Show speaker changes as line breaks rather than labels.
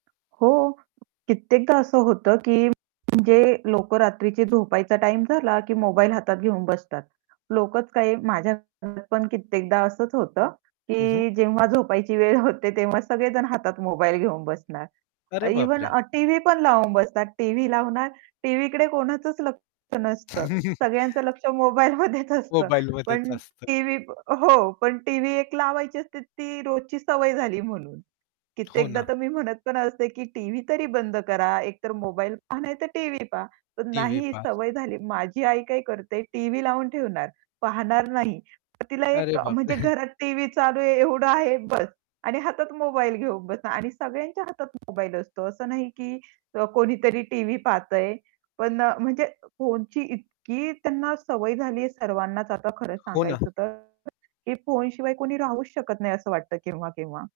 हो, कित्येकदा असं होतं की म्हणजे लोक रात्रीची झोपायचा टाईम झाला की मोबाईल हातात घेऊन बसतात. लोकच काय माझ्या हातामध्ये पण कित्येकदा असच होतं,
हं, हं.
की जेव्हा झोपायची वेळ होते, तेव्हा सगळेजण हातात मोबाईल घेऊन बसणार.
अरे
इव्हन
बापरे!
अ, टीव्ही पण लावून बसतात. टीव्ही लावणार, टीव्हीकडे कोणाचच लक्ष नसतं, सगळ्यांचं लक्ष मोबाईलमध्येच असतं.
मोबाईलमध्येच
पण
असतं.
टीव्ही हो, पण टीव्ही एक लावायची असते ती रोजची सवय झाली म्हणून.
हो
कित्येकदा
ना.
तर मी म्हणत पण असते, की "टीव्ही तरी बंद करा एकतर मोबाईल पहा, नाही तर टीव्ही पहा." पण
टीव्ही
नाही,
पास.
सवय झाली. माझी आई काय करते टीव्ही लावून ठेवणार, पाहणार नाही पण तिला एक
अरे
अ,
बापरे!
म्हणजे घरात टीव्ही चालू आहे एवढं आहे बस आणि हातात मोबाईल घेऊन बसणार आणि सगळ्यांच्या हातात मोबाईल असतो असं नाही की अ, कोणीतरी टीव्ही पाहतंय पण अ, म्हणजे फोनची इतकी त्यांना सवय झालीये सर्वांनाच आता खरं
हो ना.
सांगायचं तर, की फोन शिवाय कोणी राहूच शकत नाही असं वाटतं केव्हा-केव्हा.